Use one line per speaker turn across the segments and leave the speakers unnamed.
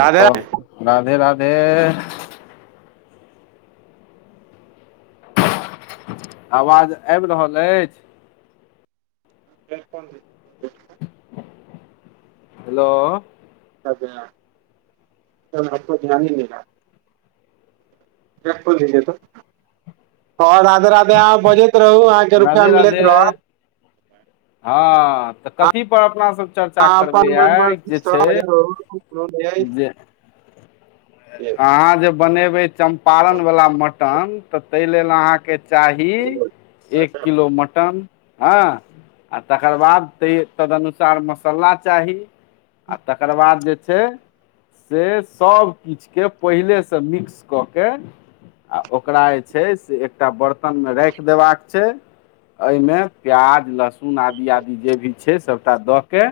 राधे रा
और राधे-राधे। आवाज आबि रहल अछि।
कोन।
हेलो।
को ध्यान ही देला। देखओर राधे-राधे। अहां बजैत। रहू अहाँके रुपैआ
राधे
मिलैत
राधे।
रहत
हँ तऽ कथी पर अपना सब। चर्चा
अहाँ
करबै
अपन मन
आइ
मर्जी
जे
सँ
छै
बजैत रहू कोनो नहि
जे।
अछि
अहाँ जे बनेबै चंपारण वला मटन तऽ ताहि लेल अहाँके। चाही एक किलो मटन। हँ, आ तकर बाद त तदनुसार मस्सला चाही। आ तकर बाद जे छै से सभ। किछ के पहिले मिक्स कऽ के आ ओकरा जे छै से एकटा बर्। तन में राखि देबाक छै। एहिमें प्याज, लहसुन, आदि, आदि जे भी छै सभटा दऽ कऽ।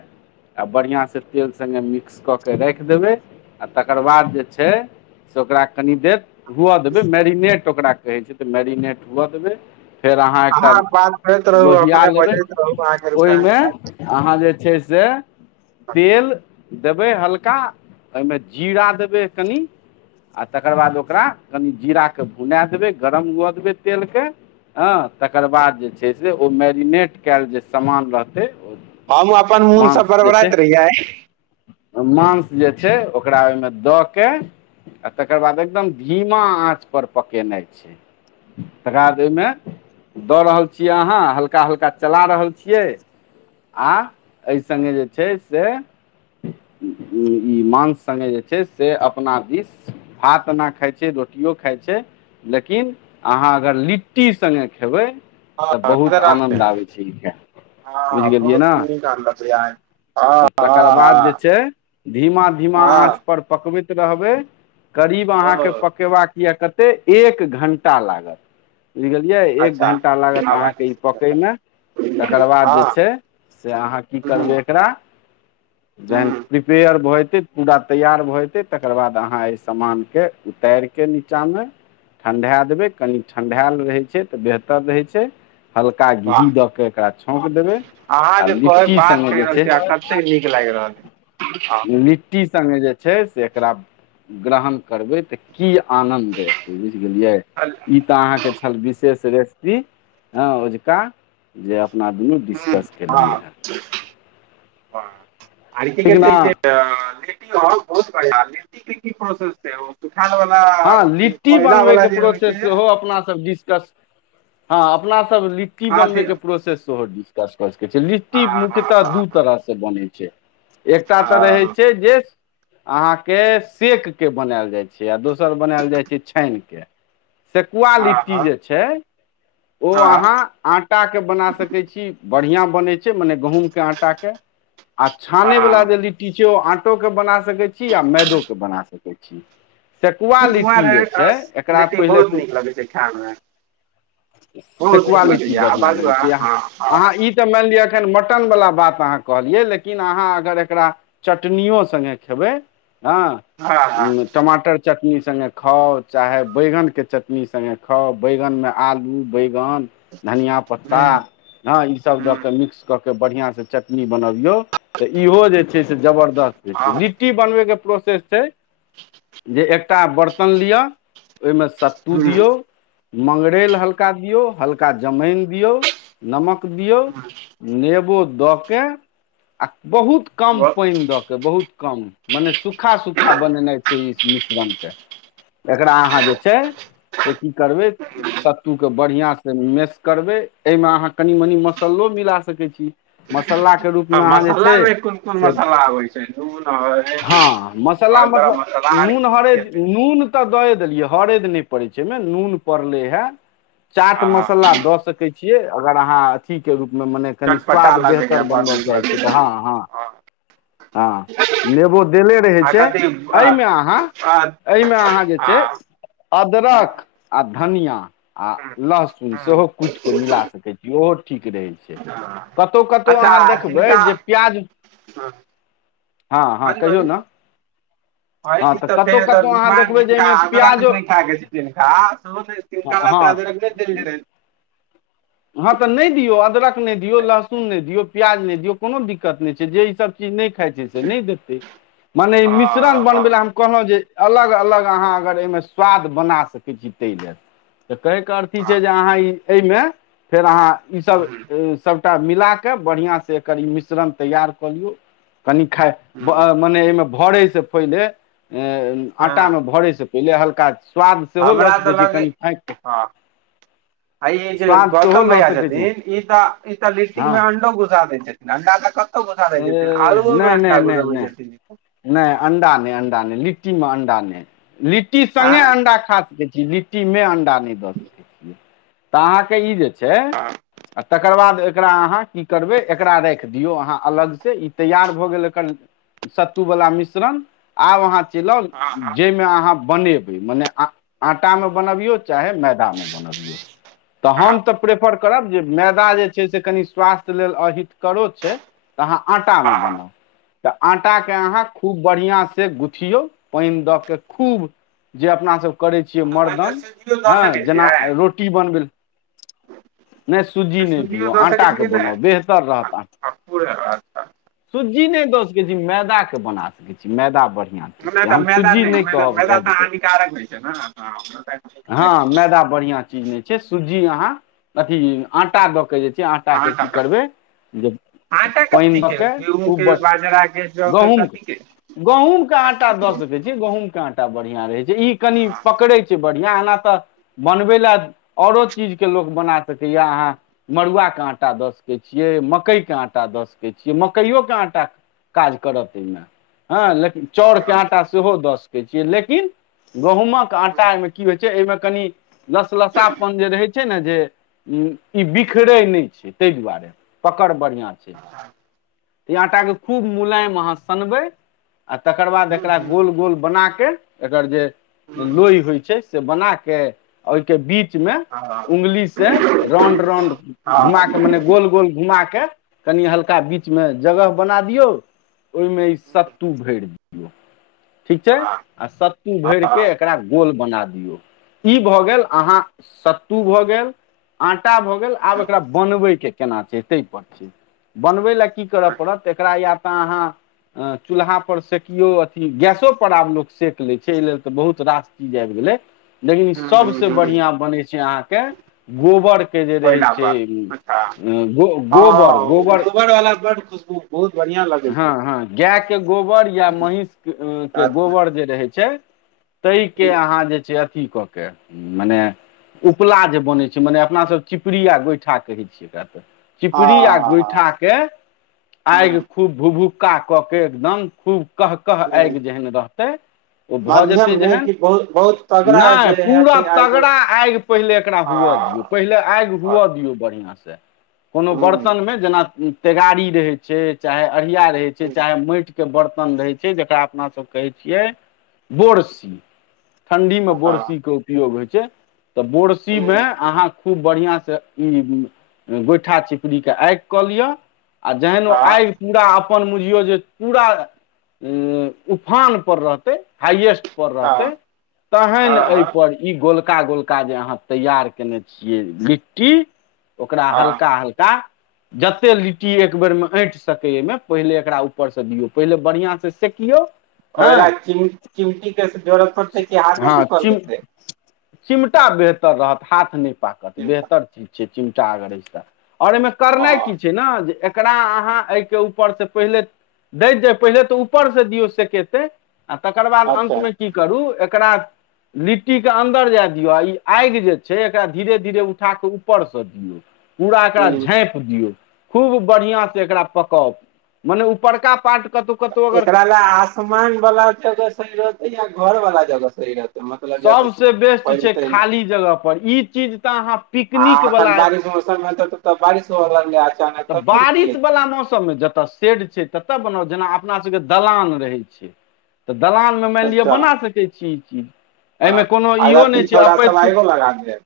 आ बढ़िआँ से तेल संगे मिक्स कऽ के रइख देबै आ तकर बाद जे। छै से ओकरा कनी देर हूअऽ देबइ मेरिनेट। तऽ ओकरा कहै छै तऽ मैरिनेट हुअ देबै। फेर अहाँ एकटा
बात करैत रहू
लोहिआ
अपने
लेबै,
बजैत रहू अहाँके रुपैआ मिलत
ओहिमें अहाँ जे। छै से तेल देबै हल्का, ओमें जीरा देबै। कनी। आ तकर बाद ओकरा, कनि जीराकेँ भुना देबै गरम हुअ देबै तेलके। हँ तकर बाद जे छै से, ओ मैरिनेट कयल जे सामान रहतै। ओ
हम अपन मोनसँ
मांस जे छै
बरबराइत रहिय।
मांस जे छै ओकरा ओहिमें। के आ तकर बाद एकदम धीमा आँच पर पकेनाइ छै। तकर बाद ओयमें। दऽ रहल छियै अहाँ, हल्का-हल्का चला रहल छियै। आ एहि संगे जे छै से। ई मांस संगे जे छै। से अपना दिस भातना खाइ छै, रोटियो खाइ छै। लेकिन अहाँ अगर लिट्टी संगे खेबै।
हँ
तऽ
राधे
बहुत
राधे
आनन्द आबै छैइ।
हँ बहुत पूरी क बतै य।
तऽ तकर बाद जे छै, धीमा-धीमा आँच
हँ
पर पक। बैइत रहबै, करीब
हँ
अहाँके
ओ
पकेबाक। य कते, एक घण्टा लागत। बुझि गेलियै, एक
अच्छा
घण्टा लागत
आवाज
अहाँके ई पकैमें। तकर बाद जे
हँ
छै, से अहाँ की
हूँ
करबै एकरा। जहन
हूँ
प्रिपेयर भऽ जइतै पूरा तैयार भऽ। तकर बाद अहाँ एहि सामान के उतैरि के नीचा में। ठण्ढाए देबै, कनि ठण्ढायल रहै छै तऽ बेहतर रहै छै। हल्का
वाह
घी दऽ के एकरा छौंक देबै,
अहाँ
आ
जे
लिट्टी सङ्गे जे छै।
कर।
लिट्टी संगे जे छै से, एकरा ग्रहण करबै तऽ की। आनंद एते बुझ गेलियै, ई तऽ अहाँ के छल विशेष रे। सेपि ओझका जे। अपना दुनू
ह
डिस्कस
हँ। ह
केलियै
आ
ठीक ने
कह [unintelligible] ओ बहुत बढ़िआ, राजनीति के की प्रोसेस छै। सुखायल वाला
हँ, लिट्टी
कोयला वाला
बनबैके
जे होइ
प्रोसेस
छै
सेहो अपनासभ डिस्कस। हँ, अपना सब लिट्टी बनबै
अथी
के प्रोसेस सेहो डिस्कस क। कह छै, लिट्टी मुख्यतः
हँ
दू तरहसँ बनैत छै एकटा तऽ रहैत छै जे। अहाँके सेक के बनायल जाइ छै, आ दोसर बनायल जाइ छै छानिके। सेकुआ लिट्टी
हँ
जे छै, ओ
हँ
अहाँ आटाकेँ बना सकै छी। बढ़िया बने छै, मने गहुंम के आटा के आ छाने वाला
हँ
जे लिट्टी छै ओ आटा। टो के बना सकैत छी, आ मैदो के बना सकैत छी। सेकुआ
ठकुआ
लिट्टी जे
रे
छै एकरा
लिट्टी
पहिले।
बहुत नीक लगै छै खाय मे बहुत
सेकुआ
नीक
लिट्टी
लगैय आ
बढ़िआँ
बाजू
भेलै, जे अहाँ इ तऽ मानि लिय। खैर, मटन वला बात अहाँ कहलियै, लेकिन अहाँ अगर एकरा चटनीयो सङ्गे खेबै। हँ, टमाटर। चटनी संगे खाउ, चाहे बैगन के चटनी संगे खाउ, बैगन में आलू बैगन। न, धनियां पत्ता,
हँ
हँ ई सब
हँ
द मिक्स क। बढ़ियाँ से चटनी बनबियौ तऽ इहो जे से छै जबरदस्त होय छै,
हँ हँ
लट्टी बनबैक। प्रोसेस छै। जे एकटा बरतन लिअ, ओहि में सत्तू दियौ। मंगरैल हल्का दियौ, हल्का जमाइन दियौ, नमक। दियौ,
हँ
नेबो दऽके आ। बहुत कम
हँ
पानि द के, बहुत कम, मने सूखा-सूखा बनेनाइ छै ई। मिश्रण के, एकरा अहाँ जे छै से की करबै
हँ
सत्तू। बढ़ियाँ से मेस करबै, अहिमें अहाँ कनी-मनी मस्सलो मिला सकै छी। मस्सला के रूप
हँ
में अहाँ जे छै
मसालामे कोन कोन
से,
मसाला आबै छै नून हरदि
हँ मस्सला
आओर गरम
मतलब।
मसाला आर
नून
की की
हरैद,
हेतै
नून तऽ दए देलियै, हरैद नहि पड़ै छै एहिमें, नून पड़लै हे। चाट
हँ
मस्सला दऽ सकै छियै, अगर अहाँ अथि रूप। मने कनि
चटपटा
स्वाद
लगैए
बेहतर
बड़
बनबय
नीक
चाहै छीयै
लगैए
तऽ हँ हँ। हँ नेबो देले रहै
आ
छै,
कथी
एहिमे। एहिमे अहाँ,
हँ
एहिमें अहाँ छै जे
हँ
अदरक आ धनियाँ। आ लहसुन सेहो कुटि क मिला सकैत छी ओहो। ठीक रहै छै,
हँ
कतहु-कतहु अहाँ देखबै जे प्याज।
हँ।
हँ हँ कहियौ ने। हँ
तऽ
कतहु
फेर
कतहु अहाँ
बीमार
देखबै
जिनका
जाहिमे
अदरक
प्याजो
नइ खैय के छै जिनका।
हँ
अदरक नइ देल गेल रहे।
हँ तऽ नहि दियौ, अदरक नहि दियौ, लहसुन नहि दियौ, प्याज नहि दियौ, कोनो दिक्कत नहि छै जे ईसभ चीज नहि। खाइ छै से नहि देते, मने मिश्रण बनबे ल
हँ
हम कहलहुँ जे। अलग-अलग अहाँ अगर एहिमें स्वाद बना सकै छी ताहि ले। त कहैके अर्थ इ छै,
हँ
जे अहाँ ई एहिमे फेर अहाँ ईसभ सब। एकरा मिलााक, बढ़िआं से एकर ई मिश्रण तैयार कऽ लियौ। कनि खाय मने एहिमे भरे से पहिले, ए इ आटा
हँ
मे भरे से पहिले हल्का स्वाद सेहो लऽ
हमरा
सकै
तऽ
छी,
लगै
कनि फाइक के
हँ
स्वाद सेहो
उत्तम
लऽ
भैया
सकैत छी
छथिन। ई तऽ, ई तऽ लिट्टी मे अंडो घुसा देेइ छथिन, अंडा त क
एह नहि, नहि, नहि नहि,
छथिन
नहि, अण्डा नहि, अणडा नहि, लि लिट्टी मे अंडा नहि, लिट्टी
आँ
संगे अंडा खा लिट्टी मे अंडा नहि दऽ सकैत छीयै, तऽ अहाँके ई जे छैय, तेकर बाद एकरा अहाँ की करबै, एकरा राखी दियो अहाँ। अलग से इ तैयार भऽ गेले क सत्तू वला मिश्रण, आब अहाँ चेलब
हँ हँ
जेमे अहाँ बनेबै, मने आ आटा मे
हूँ
बनबियौ, चाहे मैदा मे बनबियौ, तऽ हम ते प्रेफर करब जे मैदा जे छै, से कनि स्वास्थ्य लेल अहितकरो छै। अहाँ आटा मे बनाउ, ते आटा के अहाँ खूब बढ़िया से गुथियौ, पाइन द के खूब जे अपना सब करै छियै
ओहिमे
मरदन,
सूजियो दऽ
हाँ
सकै
जेना
छियै
रोटी बनबैले। ने सुज्जी ने
सूजियो
दियौ,
दऽ सकै छियै
आटाकेँ
कि
बनाउ, बेहतर रहत आ
नहि पूरा अच्छा
जी ने द सके छिये, मैदा के बना सकै छी, मैदा बढ़ि
नै ते मैदा ने मैदा, मैदा ते हानिकारक होय छै ने हाँ।
हाँ मैदा बढ़ियाँ चीज ने छै, सुज्जी अहाँ अथी आटा दऽ केऽ जे, आटाके
आटा
की
तऽ
करबै जे
आटा
पानि
कथी
दऽ
के गेहूँ के,
खूब
बाजरा के, जौ के, कथी के?
गहुँमके
हँ
आटा दऽ सकै छीयै, गहुमके आटा बढ़ियाँ रहै छै, इ कनि पकड़ै छै। या एना त, बनबै ले औरो चीज के लोक बना सकैया, अहाँ मड़ुआ के आ आटा द सके छियै, मकय के आटा द सके छियै, मकयो के आटा काज करत ओइ मे। हाँ, लेकिन चौउर के
हँ
आटा सेहो दऽ सकै छीयै, लेकिन गहुमक आटामे एमे कनि लस लसापन जे रहै छै ने जे उम्म इ बिखरै ने छै, ते दुआरे पकड़ बढ़ियाँ छै। इ आटाके खूब मुलायम अहाँ सनबै, आ तकर बाद
हूँ हूँ
एकरा गोल- गोल बना के, एकर जे
हूँ
लोई होय छै, से बना के ओयके बी च मे,
हँ
उंगली से रॉन्ड रॉन्ड घुमा
हँ
के, मने गोल गोल घुमा के, कनि हल्का बी बीच मे जगह बना दियौ, ओयमे इ सत्तू भैर दियौ। ठीक छै, आ सत्तू भैर के एकरा गोल बना दियौ, इ भऽ गेल, अहाँ सत्तू भऽ गेल, आ टा भऽ गेल, आब एकरा बनबै के केना छै ते पर छै, बनबै ले की कर पड़त, एकरा या ते अहाँ अ चूल्हा पर सेकियो, अथी गैसो पर आब लोक सेकलै छै, ए लेल ते बहुत रास चीज आब गे ले। लेकिन सबसे बढ़ियाँ बनै छै, अहाँके गोबर के जे रहै
कोयला
छै,
पर अच्छा
उम्म उम्म गो गोबर गोबर
कर खुशबू बहुत ब
हाँ, हाँ, गायके गोबर, या महीष के ए
हँ
गोबर जे रहै छै। तय के अहाँ जे छै अथ अथी कऽ के, मने उपला जे बनै छै, मने अपना सब चिपरी, आ गोइठा कहै छियै एकरा ते। चिपरी आ
हँ
गोइठा के, आएग खूब भू भुक्का क के, एकदम खूब कह- कह आएग
हँ
जेहेन रहते। ओ भऽ
माध्यम
जेतै
मे
जेहेन,
कि बहुत बहुत
नै
तगड़ा जे
पूरा
हेतै आइ हँ
तगड़ा आएग पहिले एकरा हुअ हुअ दियौ, पहिले आग
हँ
हुआ दियौ बढ़िया से, कुनो बर्तन मे जेना उम्म तेगाड़ी रहे छै, चाहे अड़िया रहे छै, चाहे मेएट के बर्तन रहै छै, जेकरा अपना सब कहै छियै बोरसी। ठंडी मे बोरसी के उपयोग होय छै, तऽ बोरसी मे
हँ
अहाँ खूब बढ़ियाँ से इ उम्म गोइठा, चिपड़ी के आएग कऽ लियअ। आ जेहेन ओ
हँ
आएग पूरा अपन बुझियौ जे, पूरा उम्म उफान पर रहतै। हाइएस्ट पर रहतै, तहन ए
हँ
पर इ गोल का, गोलका जे अहाँ तैयार केने छियै लिट्टी। ओकरा
हँ
हल्का -हल्का जते लि ट्टी एक बेर मे ऐट सकै एहिमे, पहिले एकरा ऊपर से दियौ, पहिले बढ़ियां से सेकियो।
ओहिरा चिम चिमटीके जरुरत पड़तै कि
हँ
हाथेसँ कल
चिम
देतै?
चिमटा बेहतर रहत, हाथ नहि पाकत, बेहतर चीज छै, चिमटा अगर एछत। और एहिमे करनाइ
हँ
की छै ने जे एकरा अहाँ एहिके ऊपर से पहिले दैत जाय पहिले तऽ ऊपर से दियौ सेकेतै। आ तकर बाद
अच्छा
अन्तमे की करू एकरा लिट्टीके अन्दर जाय दियौ, आ ई आगि जे छै एकरा धीरे- धीरे उठा कऽ ऊपरसँ दियौ। पूरा एकरा
ह
झाँपि दियौ, खूब बढ़िआँ से एकरा पकाउ, मने ऊपरका पाट
एकरा लए आसमान वाला जगह सही रहतै, या घर वाला जगह सही रहतै। मतलब ज
सभसे बेस्ट छै
पलतै ने
खाली जगह पर, ई चीज तऽ अहाँ पिकनिक वला
ओइ सम मे त बारिश होअ लग
तऽ बारिश वला मौसममे, जतऽ सेड छै। ततऽ बनाउ जेना अपना सबके दलान रहै छै, तऽ दलान मे मानि
हेतै तब
लिअ
तऽ
बना सकै छी। चीज
अ,
एहिमे कोनो
आ
इहो
राति
नहि छै,
छौड़ा सब
अपैत कू
आगो लगा देत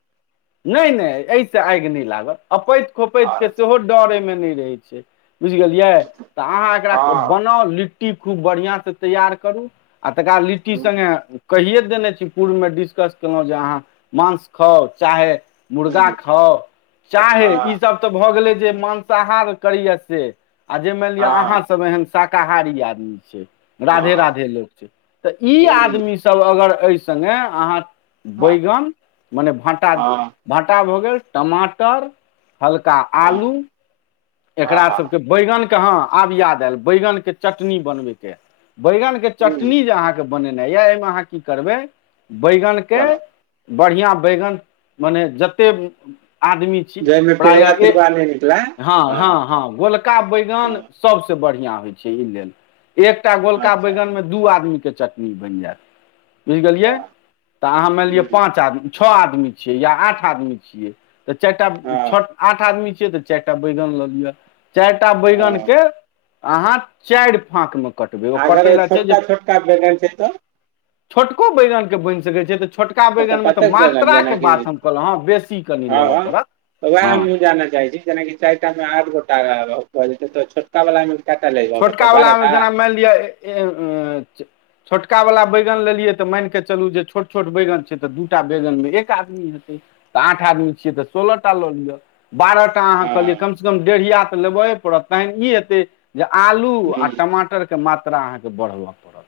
नहि, नहि, एहिसँ आगि नहि लागल, अपैत खोपैतके
और
सेहो डर एहिमे नहि रहैत छै। बुझि गेलियै, तऽ अहाँ एकरा
हँ
बनाउ, लिट्टी खूब बढ़िआँसँ तैयार करू। आ तकाद लिट्टी
हूँ,
सङ्गे कहिे देने छी, पूर्वमे डिस्कस केलहुँ जे अहाँ मांस खाउ चाहे मुर्गा
हूँ,
खाउ, चाहे ई
हँ
सब तऽ भऽ गेलै जे मांसाह करैय से, आ जे मानि लि अहाँ
हँ
सब एहन शाकाहारी आदमी छै। राधे
हँ
राधे लोक छै, तऽ ई
हूँ,
आदमीसभ अगर एहि सङ्गे अहाँ
हँ
बैगन मने भाटा,
हँ
भाटा भऽ गेल, टमाटर, हल्का
हँ
आलू,
हँ
एकरा
हँ
सबके बैगन। हँ, आब याद आयल, बैगन के चटनी बनबै के, बैगन के
हूँ,
चटनी जे अहाँके बनेनाइ य, एहिमे अहाँ की करबै, बैगन के।
चलो
बढ़िआँ बैगन मने जतेक आदमी छी
जाहिमे पेलुआ
प्रायः ए
तेलुआ नहि निकलै
हँ, हँ, हँ, गोलका बैगन
हँ
सभसँ बढ़िआँ होइ छै, ई लेल। एकटा गोलका
अच्छा
बैगन में, दू आदमी के चटनी बनि जायत। बुझि गेलियै,
हँ
तऽ अहाँ मानि लिअ पाँच आदमी छियै, या छ आदमी छियै, या आठ आदमी छियै। तऽ चारि टा छ आठ आदमी छियै तऽ चारिटा बैगन लऽ लिअ। चारटा बैगन
हँ
के अहाँ, चारि फाक मे
अगर छोटका-छोटका बैगन छै तऽ।
छोटको बैगनके बनि सकैत छै तऽ। छोटका
ओतऽ
बैगन में तऽ
कतेक बैगन
मात्राके
जेनाकि
बात हम कहलहुँ हेँ, बेसी कनि लेबऽ पड़त।
उएह
हँ
हमहू जानऽ चाहै छी, जेनाकि चारिटामें आठ गोटा कऽ भ जेतैय तऽ छोटा वलामें।
छोटकावलामें जेना मानि लिय ए। छोटका वाला बैगन लेलियै तऽ मैन के चलू जे छोट- छोट बैगन छै तऽ दूटा बैगन में एक आदमी हेतै। तऽ आठ आदमी छियै तऽ सोलह टा लऽ लिय। बारह टा अहाँ कहलियै,
हँ
कमसँ कम डेढ़िया तऽ लेबये पड़त तखन ई हेतै। जे आलू आ
हुँ
टमाटरके मात्रा अहाँके बढ़बऽ पड़त।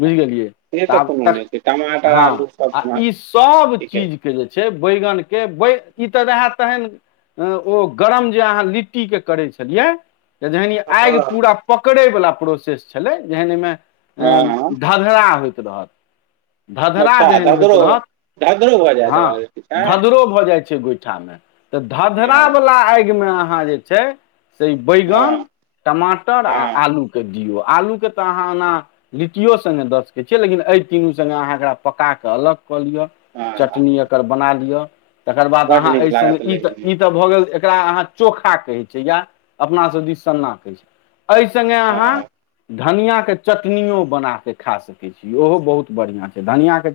बुझि गेलियै
से
तऽ आब
कोनो
तक।
नहि छै टमाटर
हँ
आलू
आ
सब
ई सब
ठीके छै।
चीजके जे छै बैगन। के ई तऽ रहै तहैन। ओ गरम जे अहाँ लिट्टी के करै छलिय। आगि
हँ
पूरा पकड़ै वाला प्रोसेस छलै, जखन अइ
हँ
में
हँ
धधरा होय। तधा। धधरा
अच्छा
जेहन होइत
धदरो
रहत
धदरो भऽ जायत
हँ,
भऽ जेतै छै
धधरो भऽ जाइत छै। छै गोइठा में, तऽ धधरा
हँ
वला आगि मे अहाँ जे छै से बैगन।
हँ
टमाटर आ
हँ
आलू के दियौ। आलूके तऽ अहाँ ओना लिट्टिओ संगे द सकै छियै, लेकिन एहिइ तीनू सङ्गे अहाँ एकरा पका कऽ अलग। क लिय,
हँ हँ
चटनी एकर बना लिय, तकर बाद
बड्ड
अहाँ एहिे
नीक
संगे
लागत
ई त
लेकिन
ई त भ गेल। एकरा अहाँ चोखा कहै छै, या अपना सब दिस सन्ना कहै छै। अहि सङ्गे अहाँ।
हँ
धनियां के चटनियो बना के खा सकै छी, ओहो बहुत बढ़ियां छै धनिया के।